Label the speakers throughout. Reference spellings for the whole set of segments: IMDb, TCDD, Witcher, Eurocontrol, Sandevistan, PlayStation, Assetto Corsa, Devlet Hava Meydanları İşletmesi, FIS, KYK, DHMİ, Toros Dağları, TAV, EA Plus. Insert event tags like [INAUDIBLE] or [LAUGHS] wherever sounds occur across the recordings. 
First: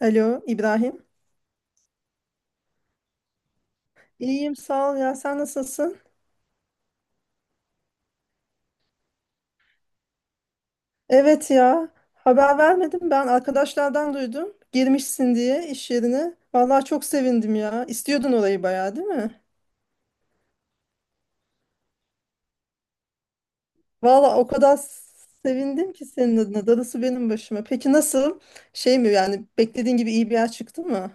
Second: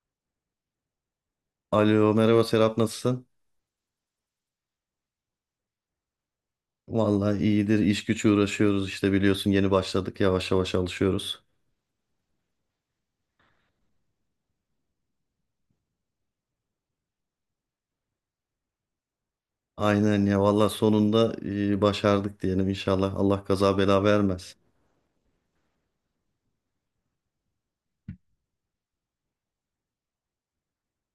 Speaker 1: Alo İbrahim.
Speaker 2: Alo merhaba Serap, nasılsın?
Speaker 1: İyiyim sağ ol ya sen nasılsın?
Speaker 2: Vallahi iyidir, iş güç uğraşıyoruz işte biliyorsun, yeni başladık, yavaş yavaş alışıyoruz.
Speaker 1: Evet ya haber vermedim ben arkadaşlardan duydum. Girmişsin diye iş yerine. Vallahi çok sevindim ya. İstiyordun orayı bayağı değil mi?
Speaker 2: Aynen ya, vallahi sonunda başardık diyelim, inşallah Allah kaza bela
Speaker 1: Vallahi o
Speaker 2: vermez.
Speaker 1: kadar sevindim ki senin adına. Darısı benim başıma. Peki nasıl? Şey mi yani beklediğin gibi iyi bir yer çıktı mı?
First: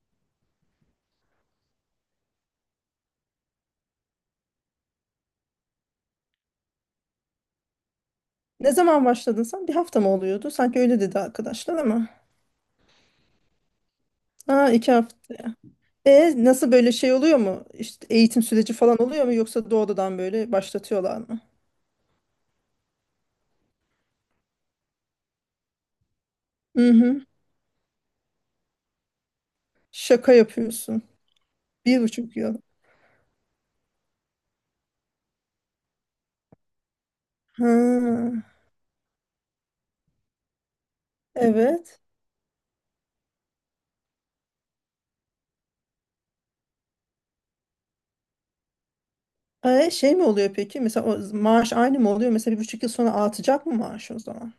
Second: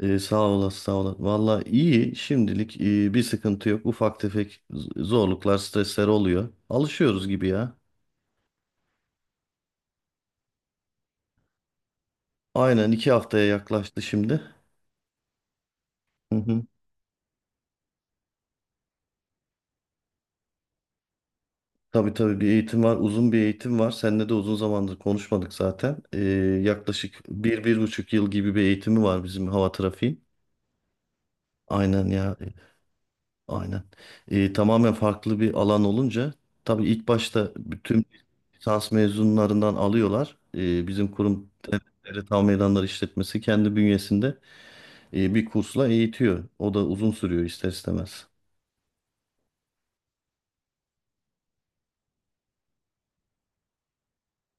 Speaker 2: Sağ olasın, sağ olasın. Vallahi iyi şimdilik, bir sıkıntı yok, ufak tefek zorluklar, stresler oluyor. Alışıyoruz gibi ya.
Speaker 1: Ne zaman başladın sen? Bir hafta mı oluyordu? Sanki öyle dedi arkadaşlar ama.
Speaker 2: Aynen, 2 haftaya yaklaştı şimdi.
Speaker 1: Ha iki hafta. E
Speaker 2: [LAUGHS]
Speaker 1: nasıl böyle şey oluyor mu? İşte eğitim süreci falan oluyor mu yoksa doğrudan böyle başlatıyorlar mı?
Speaker 2: Tabii tabii, bir eğitim var. Uzun bir eğitim var. Seninle de uzun zamandır konuşmadık zaten.
Speaker 1: Hı hı.
Speaker 2: Yaklaşık 1,5 yıl gibi bir eğitimi var bizim, hava trafiği.
Speaker 1: Şaka yapıyorsun. Bir
Speaker 2: Aynen ya.
Speaker 1: buçuk yıl.
Speaker 2: Aynen. Tamamen farklı bir alan olunca tabii ilk başta bütün
Speaker 1: Ha,
Speaker 2: lisans mezunlarından alıyorlar. Bizim kurum
Speaker 1: evet.
Speaker 2: Devlet Hava Meydanları İşletmesi kendi bünyesinde bir kursla eğitiyor. O da uzun sürüyor ister istemez.
Speaker 1: E, şey mi oluyor peki? Mesela o maaş aynı mı oluyor? Mesela bir buçuk yıl sonra artacak mı maaş o zaman?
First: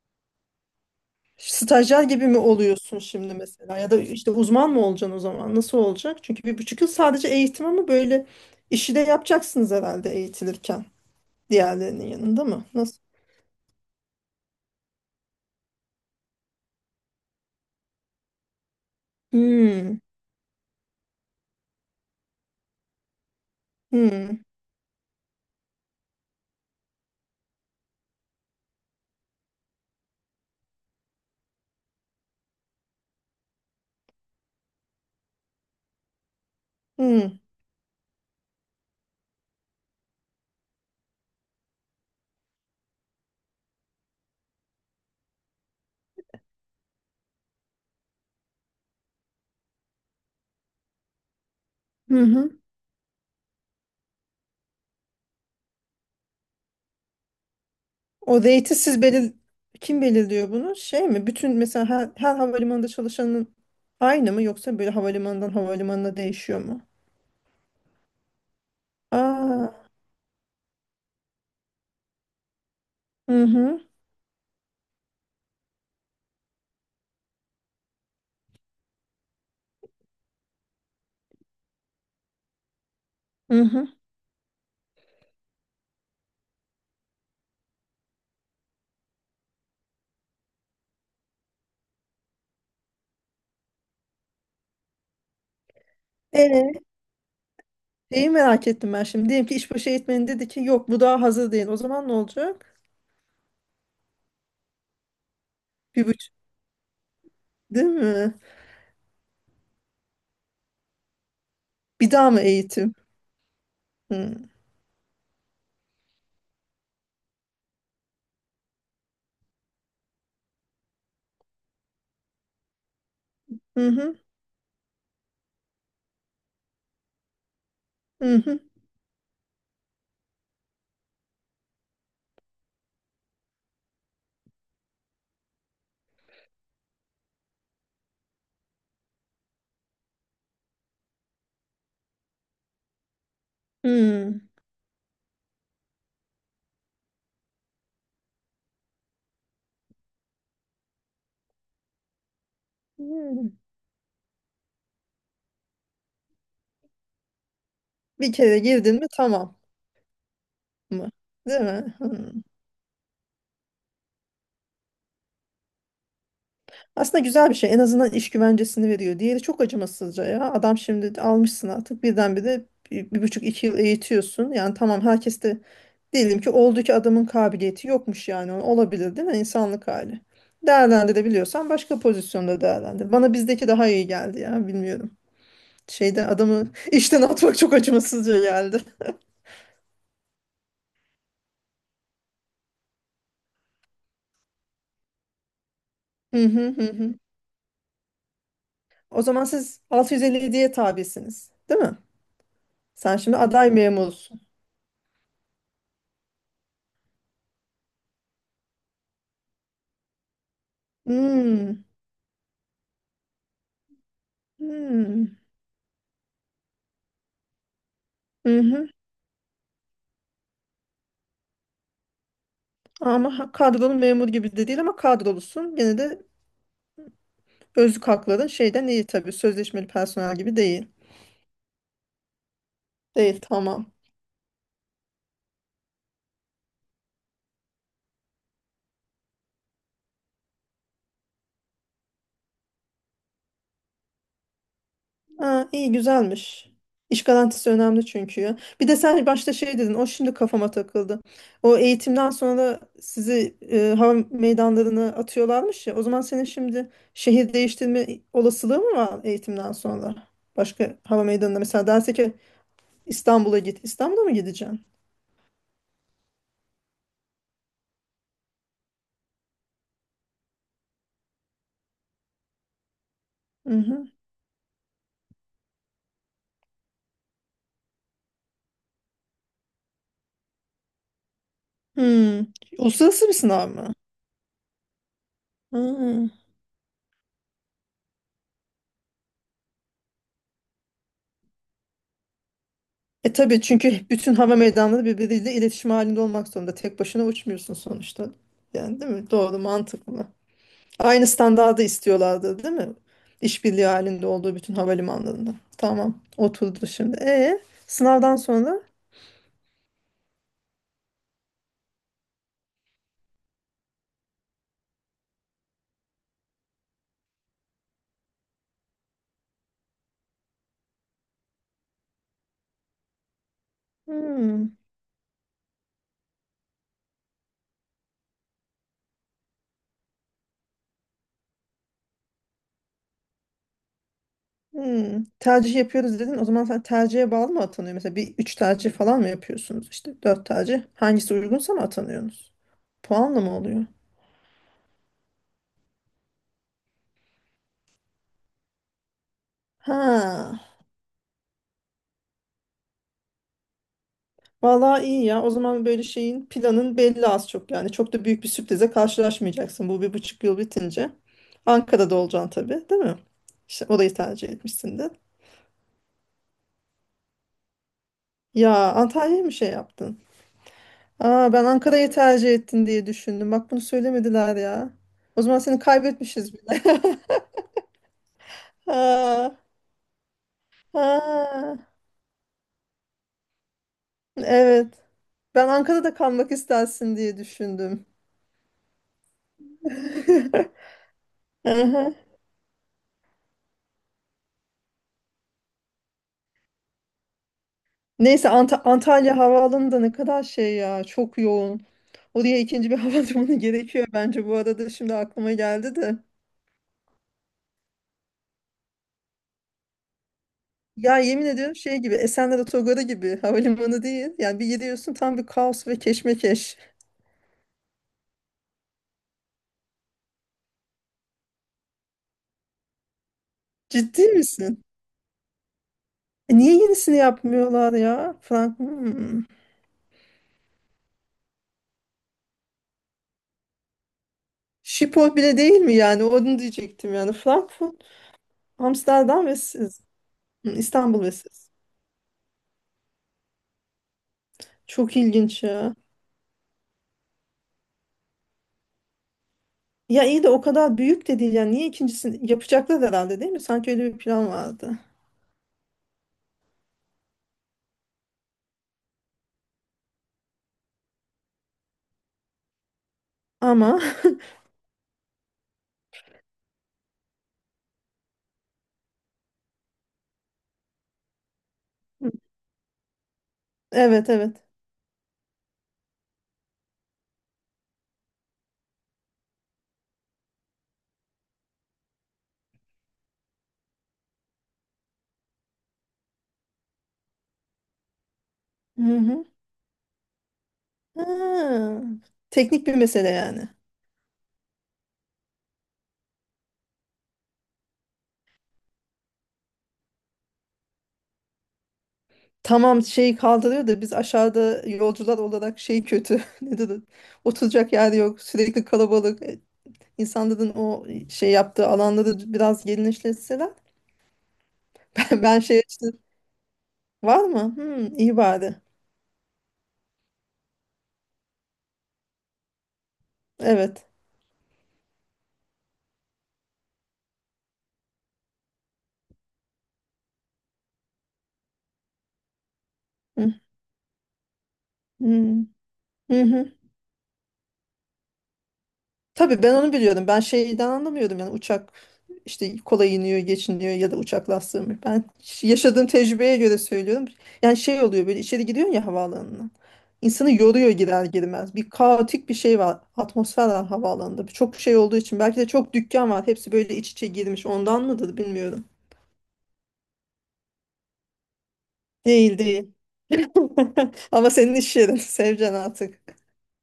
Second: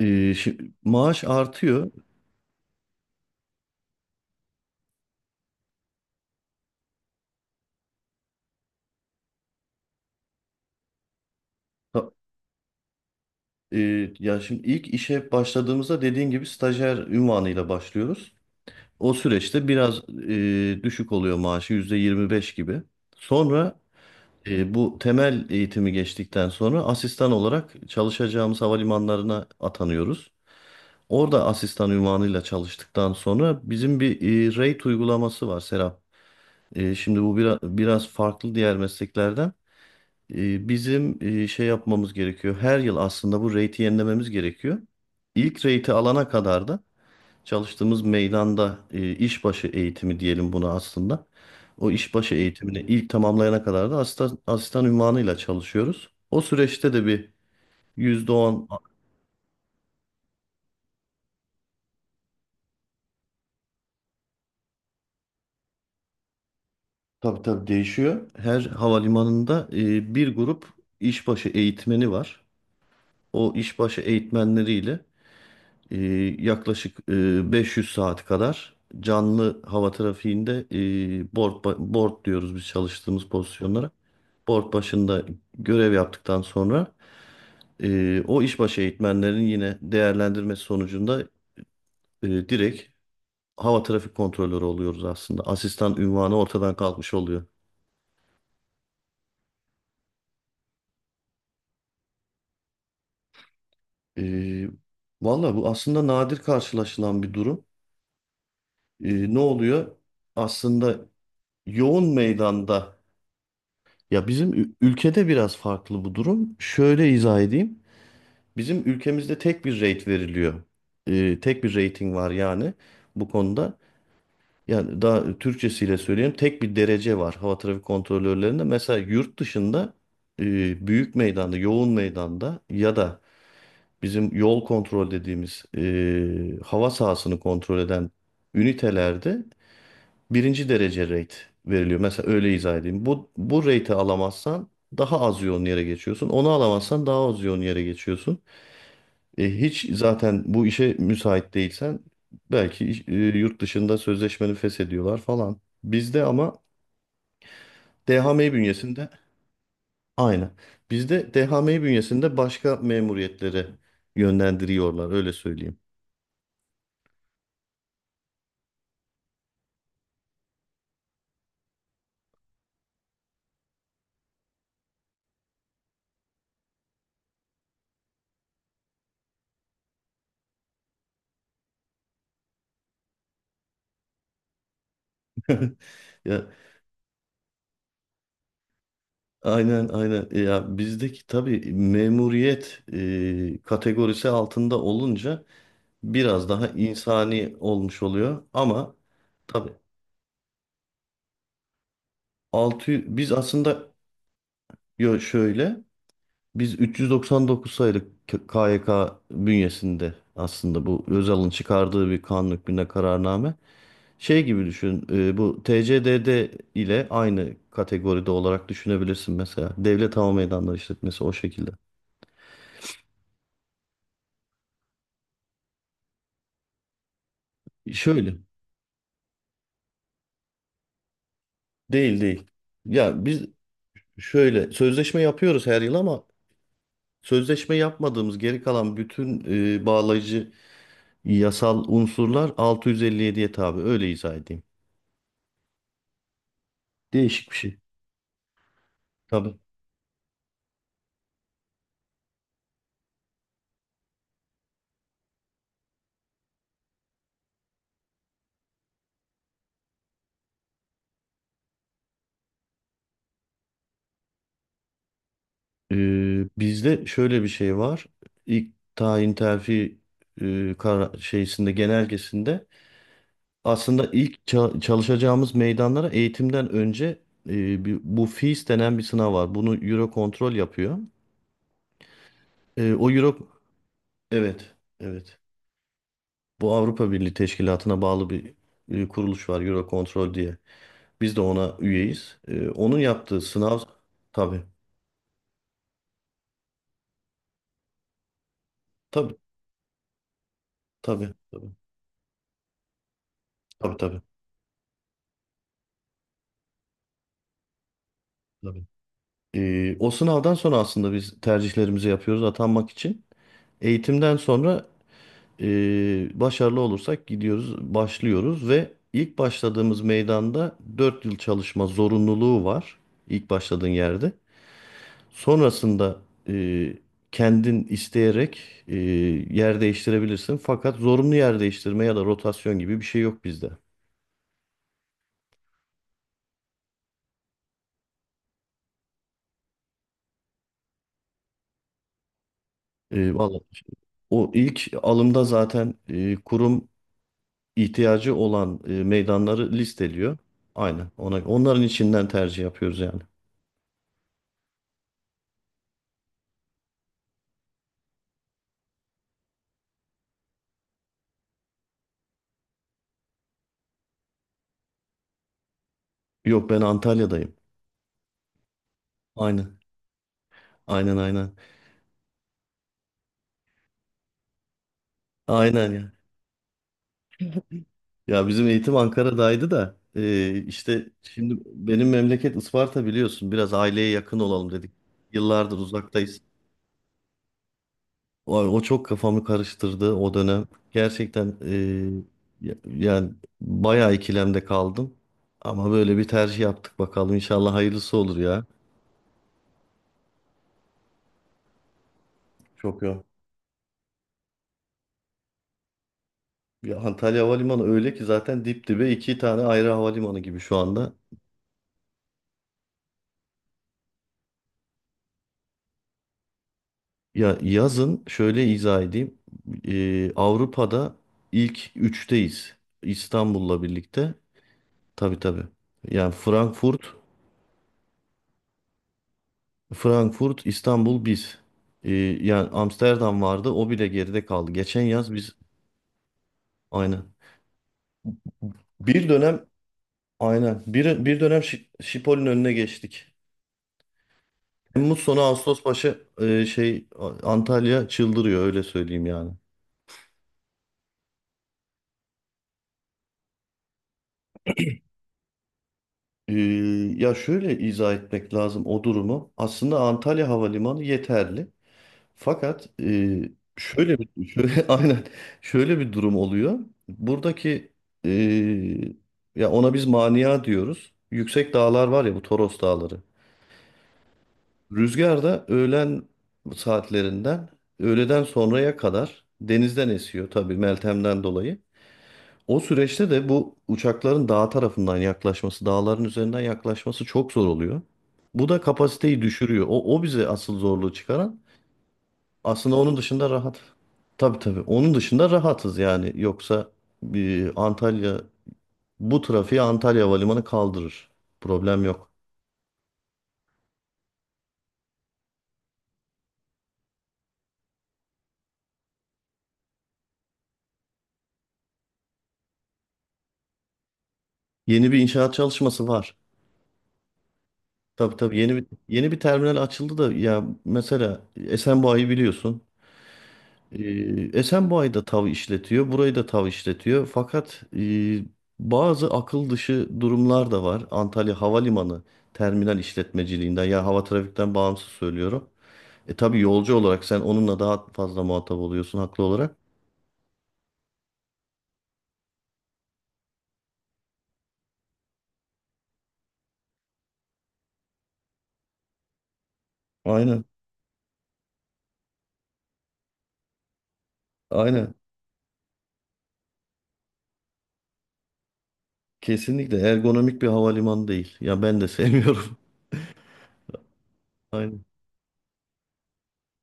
Speaker 2: Ee, Maaş artıyor.
Speaker 1: Stajyer gibi mi oluyorsun şimdi mesela? Ya da işte uzman mı olacaksın o zaman? Nasıl olacak? Çünkü bir buçuk yıl sadece eğitim ama böyle işi de yapacaksınız herhalde eğitilirken. Diğerlerinin yanında mı? Nasıl?
Speaker 2: Ya şimdi ilk işe başladığımızda, dediğin gibi stajyer ünvanıyla başlıyoruz. O süreçte
Speaker 1: Hmm,
Speaker 2: biraz düşük oluyor maaşı, %25 gibi. Sonra
Speaker 1: hmm,
Speaker 2: bu temel eğitimi geçtikten sonra asistan olarak çalışacağımız havalimanlarına atanıyoruz. Orada asistan ünvanıyla çalıştıktan sonra bizim bir rate uygulaması var Serap. Şimdi bu
Speaker 1: hmm.
Speaker 2: biraz farklı diğer mesleklerden. Bizim şey yapmamız gerekiyor. Her yıl aslında bu rate'i yenilememiz gerekiyor. İlk rate'i alana kadar da çalıştığımız meydanda işbaşı eğitimi diyelim buna aslında. O
Speaker 1: Hı
Speaker 2: işbaşı
Speaker 1: hı.
Speaker 2: eğitimini ilk tamamlayana kadar da asistan, asistan unvanıyla çalışıyoruz. O süreçte de bir yüzde
Speaker 1: O
Speaker 2: on
Speaker 1: rate'i siz kim belirliyor bunu? Şey mi? Bütün mesela her, her havalimanında çalışanın aynı mı yoksa böyle havalimanından havalimanına değişiyor mu?
Speaker 2: Tabii tabii, değişiyor. Her
Speaker 1: Aa,
Speaker 2: havalimanında bir grup işbaşı eğitmeni var.
Speaker 1: hı
Speaker 2: O
Speaker 1: hı,
Speaker 2: işbaşı eğitmenleriyle e, yaklaşık 500 saat kadar canlı hava trafiğinde board, board diyoruz biz çalıştığımız
Speaker 1: hı hı.
Speaker 2: pozisyonlara. Board başında görev yaptıktan sonra o işbaşı eğitmenlerin yine değerlendirmesi sonucunda direkt hava trafik kontrolörü oluyoruz aslında. Asistan ünvanı
Speaker 1: Ee,
Speaker 2: ortadan kalkmış oluyor.
Speaker 1: Şeyi merak ettim ben şimdi. Diyelim ki işbaşı eğitmeni dedi ki yok bu daha hazır değil. O zaman ne olacak?
Speaker 2: E, Valla bu aslında
Speaker 1: Bir buçuk,
Speaker 2: nadir karşılaşılan bir durum.
Speaker 1: değil mi?
Speaker 2: Ne oluyor? Aslında yoğun
Speaker 1: Bir daha mı eğitim?
Speaker 2: meydanda. Ya
Speaker 1: Hı
Speaker 2: bizim ülkede biraz farklı bu durum. Şöyle izah edeyim. Bizim ülkemizde tek bir rate veriliyor. Tek bir rating var yani bu konuda.
Speaker 1: hı hı
Speaker 2: Yani daha Türkçesiyle söyleyeyim, tek bir derece var hava trafik
Speaker 1: hı. hı.
Speaker 2: kontrolörlerinde. Mesela yurt dışında büyük meydanda, yoğun meydanda ya da bizim yol kontrol dediğimiz hava sahasını kontrol eden ünitelerde birinci derece rate veriliyor. Mesela öyle izah edeyim. Bu rate'i
Speaker 1: Hı.
Speaker 2: alamazsan daha az yoğun yere geçiyorsun. Onu alamazsan daha az yoğun yere geçiyorsun. Hiç zaten bu işe müsait değilsen belki
Speaker 1: Hı.
Speaker 2: yurt dışında sözleşmeni feshediyorlar falan. Bizde ama
Speaker 1: Bir
Speaker 2: DHM
Speaker 1: kere girdin mi
Speaker 2: bünyesinde.
Speaker 1: tamam
Speaker 2: Aynen.
Speaker 1: mı?
Speaker 2: Bizde
Speaker 1: Değil
Speaker 2: DHMİ
Speaker 1: mi? Hı.
Speaker 2: bünyesinde başka memuriyetlere yönlendiriyorlar, öyle söyleyeyim.
Speaker 1: Aslında güzel bir şey. En azından iş güvencesini veriyor. Diğeri çok acımasızca ya. Adam şimdi almışsın artık. Birdenbire bir, bir buçuk iki yıl eğitiyorsun. Yani tamam herkes de diyelim ki oldu ki adamın kabiliyeti yokmuş yani. Olabilir değil mi? İnsanlık hali. Değerlendirebiliyorsan başka pozisyonda değerlendir. Bana bizdeki daha iyi geldi ya. Bilmiyorum.
Speaker 2: [LAUGHS]
Speaker 1: Şeyde
Speaker 2: Ya
Speaker 1: adamı [LAUGHS] işten atmak çok acımasızca geldi.
Speaker 2: aynen aynen. Ya bizdeki tabii memuriyet kategorisi altında olunca
Speaker 1: Hı
Speaker 2: biraz daha
Speaker 1: hı hı. hı.
Speaker 2: insani olmuş oluyor ama
Speaker 1: O zaman
Speaker 2: tabii
Speaker 1: siz 657'ye tabisiniz, değil mi?
Speaker 2: altı
Speaker 1: Sen
Speaker 2: biz
Speaker 1: şimdi aday
Speaker 2: aslında
Speaker 1: memursun.
Speaker 2: yo şöyle. Biz 399 sayılı KYK bünyesinde aslında, bu Özal'ın
Speaker 1: Hmm.
Speaker 2: çıkardığı bir kanun hükmünde kararname şey gibi düşün.
Speaker 1: Hmm.
Speaker 2: Bu TCDD ile aynı kategoride
Speaker 1: Hı
Speaker 2: olarak
Speaker 1: hı.
Speaker 2: düşünebilirsin mesela. Devlet Hava Meydanları işletmesi o şekilde.
Speaker 1: Ama kadrolu memur gibi de değil ama kadrolusun. Gene de özlük
Speaker 2: Şöyle
Speaker 1: hakların şeyden iyi tabii. Sözleşmeli personel gibi değil.
Speaker 2: değil değil. Ya
Speaker 1: Değil
Speaker 2: biz
Speaker 1: tamam.
Speaker 2: şöyle sözleşme yapıyoruz her yıl ama sözleşme yapmadığımız geri kalan bütün bağlayıcı yasal unsurlar 657'ye tabi, öyle izah edeyim.
Speaker 1: Ha, iyi güzelmiş. İş
Speaker 2: Değişik bir
Speaker 1: garantisi
Speaker 2: şey.
Speaker 1: önemli çünkü ya. Bir de sen başta
Speaker 2: Tabii.
Speaker 1: şey dedin. O şimdi kafama takıldı. O eğitimden sonra sizi hava meydanlarına atıyorlarmış ya. O zaman senin şimdi şehir değiştirme olasılığı mı var eğitimden sonra? Başka hava meydanına mesela derse ki İstanbul'a git. İstanbul'a mı gideceksin?
Speaker 2: Bizde şöyle bir şey var. İlk tayin terfi şeysinde, genelgesinde
Speaker 1: Hı hı.
Speaker 2: aslında ilk çalışacağımız meydanlara eğitimden önce bu FIS denen bir sınav var. Bunu Eurocontrol yapıyor.
Speaker 1: Hmm.
Speaker 2: O
Speaker 1: Uluslararası bir
Speaker 2: Euro,
Speaker 1: sınav mı?
Speaker 2: evet evet.
Speaker 1: Hmm.
Speaker 2: Bu Avrupa Birliği Teşkilatı'na bağlı bir kuruluş var Eurocontrol diye. Biz de ona üyeyiz. Onun
Speaker 1: E
Speaker 2: yaptığı
Speaker 1: tabii
Speaker 2: sınav,
Speaker 1: çünkü bütün hava
Speaker 2: tabii
Speaker 1: meydanları birbiriyle iletişim halinde olmak zorunda. Tek başına uçmuyorsun sonuçta. Yani değil mi?
Speaker 2: tabii
Speaker 1: Doğru, mantıklı. Aynı
Speaker 2: tabii tabii
Speaker 1: standardı istiyorlardı, değil mi? İşbirliği
Speaker 2: tabii tabii.
Speaker 1: halinde olduğu bütün havalimanlarında. Tamam, oturdu şimdi. E sınavdan sonra.
Speaker 2: Tabii. O sınavdan sonra aslında biz tercihlerimizi yapıyoruz atanmak için. Eğitimden sonra başarılı olursak gidiyoruz, başlıyoruz ve ilk başladığımız meydanda 4 yıl çalışma zorunluluğu var, ilk başladığın yerde.
Speaker 1: Hmm,
Speaker 2: Sonrasında e, kendin isteyerek e, yer değiştirebilirsin. Fakat zorunlu yer değiştirme ya da rotasyon gibi bir şey yok bizde.
Speaker 1: hmm. Tercih yapıyoruz dedin. O zaman sen tercihe bağlı mı atanıyor? Mesela bir üç tercih falan mı yapıyorsunuz? İşte dört tercih. Hangisi uygunsa mı atanıyorsunuz? Puanla mı
Speaker 2: Vallahi
Speaker 1: oluyor?
Speaker 2: o ilk alımda zaten kurum ihtiyacı olan meydanları listeliyor.
Speaker 1: Ha.
Speaker 2: Aynen. Onların içinden tercih yapıyoruz yani.
Speaker 1: Vallahi iyi ya. O zaman böyle şeyin planın belli az çok yani. Çok da büyük bir sürprize karşılaşmayacaksın bu bir buçuk yıl bitince. Ankara'da olacaksın tabii, değil mi? İşte orayı tercih etmişsin de.
Speaker 2: Yok, ben Antalya'dayım.
Speaker 1: Ya Antalya'ya mı şey
Speaker 2: Aynen.
Speaker 1: yaptın?
Speaker 2: Aynen aynen.
Speaker 1: Aa ben Ankara'yı tercih ettin diye düşündüm. Bak bunu söylemediler ya. O zaman seni
Speaker 2: Aynen ya.
Speaker 1: kaybetmişiz bile. [LAUGHS]
Speaker 2: Ya bizim eğitim
Speaker 1: Ha,
Speaker 2: Ankara'daydı da işte şimdi
Speaker 1: ha,
Speaker 2: benim memleket Isparta biliyorsun. Biraz aileye yakın olalım dedik.
Speaker 1: evet. Ben
Speaker 2: Yıllardır
Speaker 1: Ankara'da
Speaker 2: uzaktayız.
Speaker 1: kalmak istersin diye düşündüm.
Speaker 2: Vay, o çok kafamı karıştırdı o dönem.
Speaker 1: [LAUGHS]
Speaker 2: Gerçekten
Speaker 1: Aha.
Speaker 2: yani bayağı ikilemde kaldım. Ama böyle bir tercih yaptık bakalım. İnşallah hayırlısı olur
Speaker 1: Neyse
Speaker 2: ya.
Speaker 1: Antalya Havaalanı da ne kadar şey ya çok yoğun. Oraya ikinci bir [LAUGHS]
Speaker 2: Çok yok.
Speaker 1: hava durumu gerekiyor bence bu arada şimdi aklıma geldi de.
Speaker 2: Ya Antalya Havalimanı öyle ki zaten dip dibe iki tane ayrı havalimanı gibi şu anda.
Speaker 1: Ya yemin ediyorum şey gibi Esenler Otogarı gibi havalimanı değil. Yani bir gidiyorsun tam bir kaos ve keşmekeş.
Speaker 2: Ya yazın şöyle izah edeyim. Avrupa'da ilk üçteyiz. İstanbul'la
Speaker 1: Ciddi
Speaker 2: birlikte.
Speaker 1: misin?
Speaker 2: Tabii tabii. Yani
Speaker 1: E niye
Speaker 2: Frankfurt.
Speaker 1: yenisini yapmıyorlar ya? Frank hmm.
Speaker 2: Frankfurt, İstanbul, biz. Ee, Yani Amsterdam vardı. O bile geride kaldı. Geçen yaz
Speaker 1: Schiphol
Speaker 2: biz
Speaker 1: bile değil mi yani? Onu diyecektim yani.
Speaker 2: aynen.
Speaker 1: Frankfurt,
Speaker 2: Bir
Speaker 1: Amsterdam ve
Speaker 2: dönem
Speaker 1: siz. Hmm,
Speaker 2: aynen.
Speaker 1: İstanbul ve
Speaker 2: Bir dönem
Speaker 1: siz.
Speaker 2: Şipol'ün önüne geçtik.
Speaker 1: Çok
Speaker 2: Temmuz sonu
Speaker 1: ilginç
Speaker 2: Ağustos
Speaker 1: ya.
Speaker 2: başı şey Antalya çıldırıyor, öyle söyleyeyim yani.
Speaker 1: Ya iyi de o kadar büyük de değil yani niye ikincisini yapacaklar herhalde değil mi? Sanki öyle bir plan vardı.
Speaker 2: Ee, Ya şöyle izah etmek lazım o durumu. Aslında Antalya Havalimanı yeterli. Fakat
Speaker 1: Ama
Speaker 2: şöyle bir [LAUGHS] şöyle, aynen şöyle bir durum oluyor. Buradaki e, ya ona biz mania diyoruz. Yüksek dağlar var ya, bu
Speaker 1: [LAUGHS]
Speaker 2: Toros Dağları.
Speaker 1: evet evet.
Speaker 2: Rüzgar da öğlen saatlerinden öğleden sonraya kadar denizden esiyor, tabii Meltem'den dolayı. O süreçte de bu uçakların dağ tarafından yaklaşması, dağların üzerinden yaklaşması çok zor oluyor. Bu da
Speaker 1: Hı
Speaker 2: kapasiteyi
Speaker 1: hı.
Speaker 2: düşürüyor. O bize asıl zorluğu çıkaran.
Speaker 1: Ha, teknik bir
Speaker 2: Aslında onun
Speaker 1: mesele
Speaker 2: dışında
Speaker 1: yani.
Speaker 2: rahat. Tabii tabii. Onun dışında rahatız yani. Yoksa bir Antalya, bu trafiği Antalya Havalimanı kaldırır. Problem yok.
Speaker 1: Tamam şeyi kaldırıyor da biz aşağıda yolcular olarak şey kötü. [LAUGHS] Nedir? O? Oturacak yer yok. Sürekli kalabalık. İnsanların o şey yaptığı alanları biraz genişletseler. [LAUGHS]
Speaker 2: Yeni bir
Speaker 1: Ben,
Speaker 2: inşaat
Speaker 1: ben şey
Speaker 2: çalışması
Speaker 1: açtım.
Speaker 2: var.
Speaker 1: Var mı? Hmm,
Speaker 2: Tabii
Speaker 1: iyi
Speaker 2: tabii.
Speaker 1: bari.
Speaker 2: Yeni bir terminal açıldı da, ya mesela Esenboğa'yı biliyorsun. Ee,
Speaker 1: Evet.
Speaker 2: Esenboğa'yı da TAV işletiyor. Burayı da TAV işletiyor. Fakat bazı akıl dışı durumlar da var. Antalya Havalimanı terminal
Speaker 1: Hı
Speaker 2: işletmeciliğinden, ya hava trafikten bağımsız
Speaker 1: hı.
Speaker 2: söylüyorum.
Speaker 1: Hı
Speaker 2: Tabii
Speaker 1: hı.
Speaker 2: yolcu olarak sen onunla daha fazla muhatap oluyorsun haklı
Speaker 1: Tabii ben
Speaker 2: olarak.
Speaker 1: onu biliyordum. Ben şeyden anlamıyordum yani uçak işte kolay iniyor, geçiniyor ya da uçak lastiği mi? Ben yaşadığım tecrübeye göre söylüyorum. Yani şey oluyor böyle içeri giriyorsun ya havaalanına. İnsanı
Speaker 2: Aynen.
Speaker 1: yoruyor girer girmez. Bir kaotik bir şey var. Atmosfer var havaalanında. Çok şey
Speaker 2: Aynen.
Speaker 1: olduğu için belki de çok dükkan var. Hepsi böyle iç içe girmiş. Ondan mıdır bilmiyorum.
Speaker 2: Kesinlikle ergonomik bir havalimanı değil. Ya ben de
Speaker 1: Değil
Speaker 2: sevmiyorum.
Speaker 1: değil. [LAUGHS] Ama
Speaker 2: [LAUGHS]
Speaker 1: senin iş
Speaker 2: Aynen.
Speaker 1: yerin. [LAUGHS] Seveceksin artık.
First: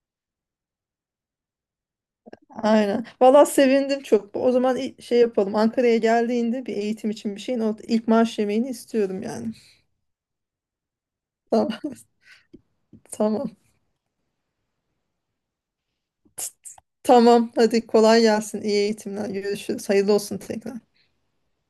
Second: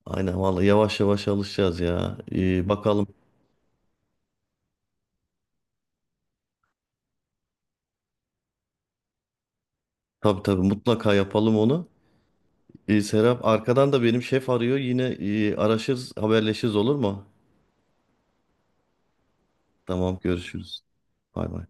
Speaker 2: Aynen vallahi yavaş yavaş alışacağız ya.
Speaker 1: Aynen.
Speaker 2: Bakalım.
Speaker 1: Valla sevindim çok. O zaman şey yapalım. Ankara'ya geldiğinde bir eğitim için bir şeyin o ilk maaş yemeğini istiyorum yani.
Speaker 2: Tabii tabii mutlaka yapalım
Speaker 1: Tamam.
Speaker 2: onu.
Speaker 1: [LAUGHS]
Speaker 2: Serap
Speaker 1: Tamam.
Speaker 2: arkadan da benim şef arıyor. Yine araşırız, haberleşiriz, olur mu?
Speaker 1: Tamam. Hadi kolay gelsin. İyi eğitimler. Görüşürüz. Hayırlı
Speaker 2: Tamam
Speaker 1: olsun tekrar.
Speaker 2: görüşürüz. Bay bay.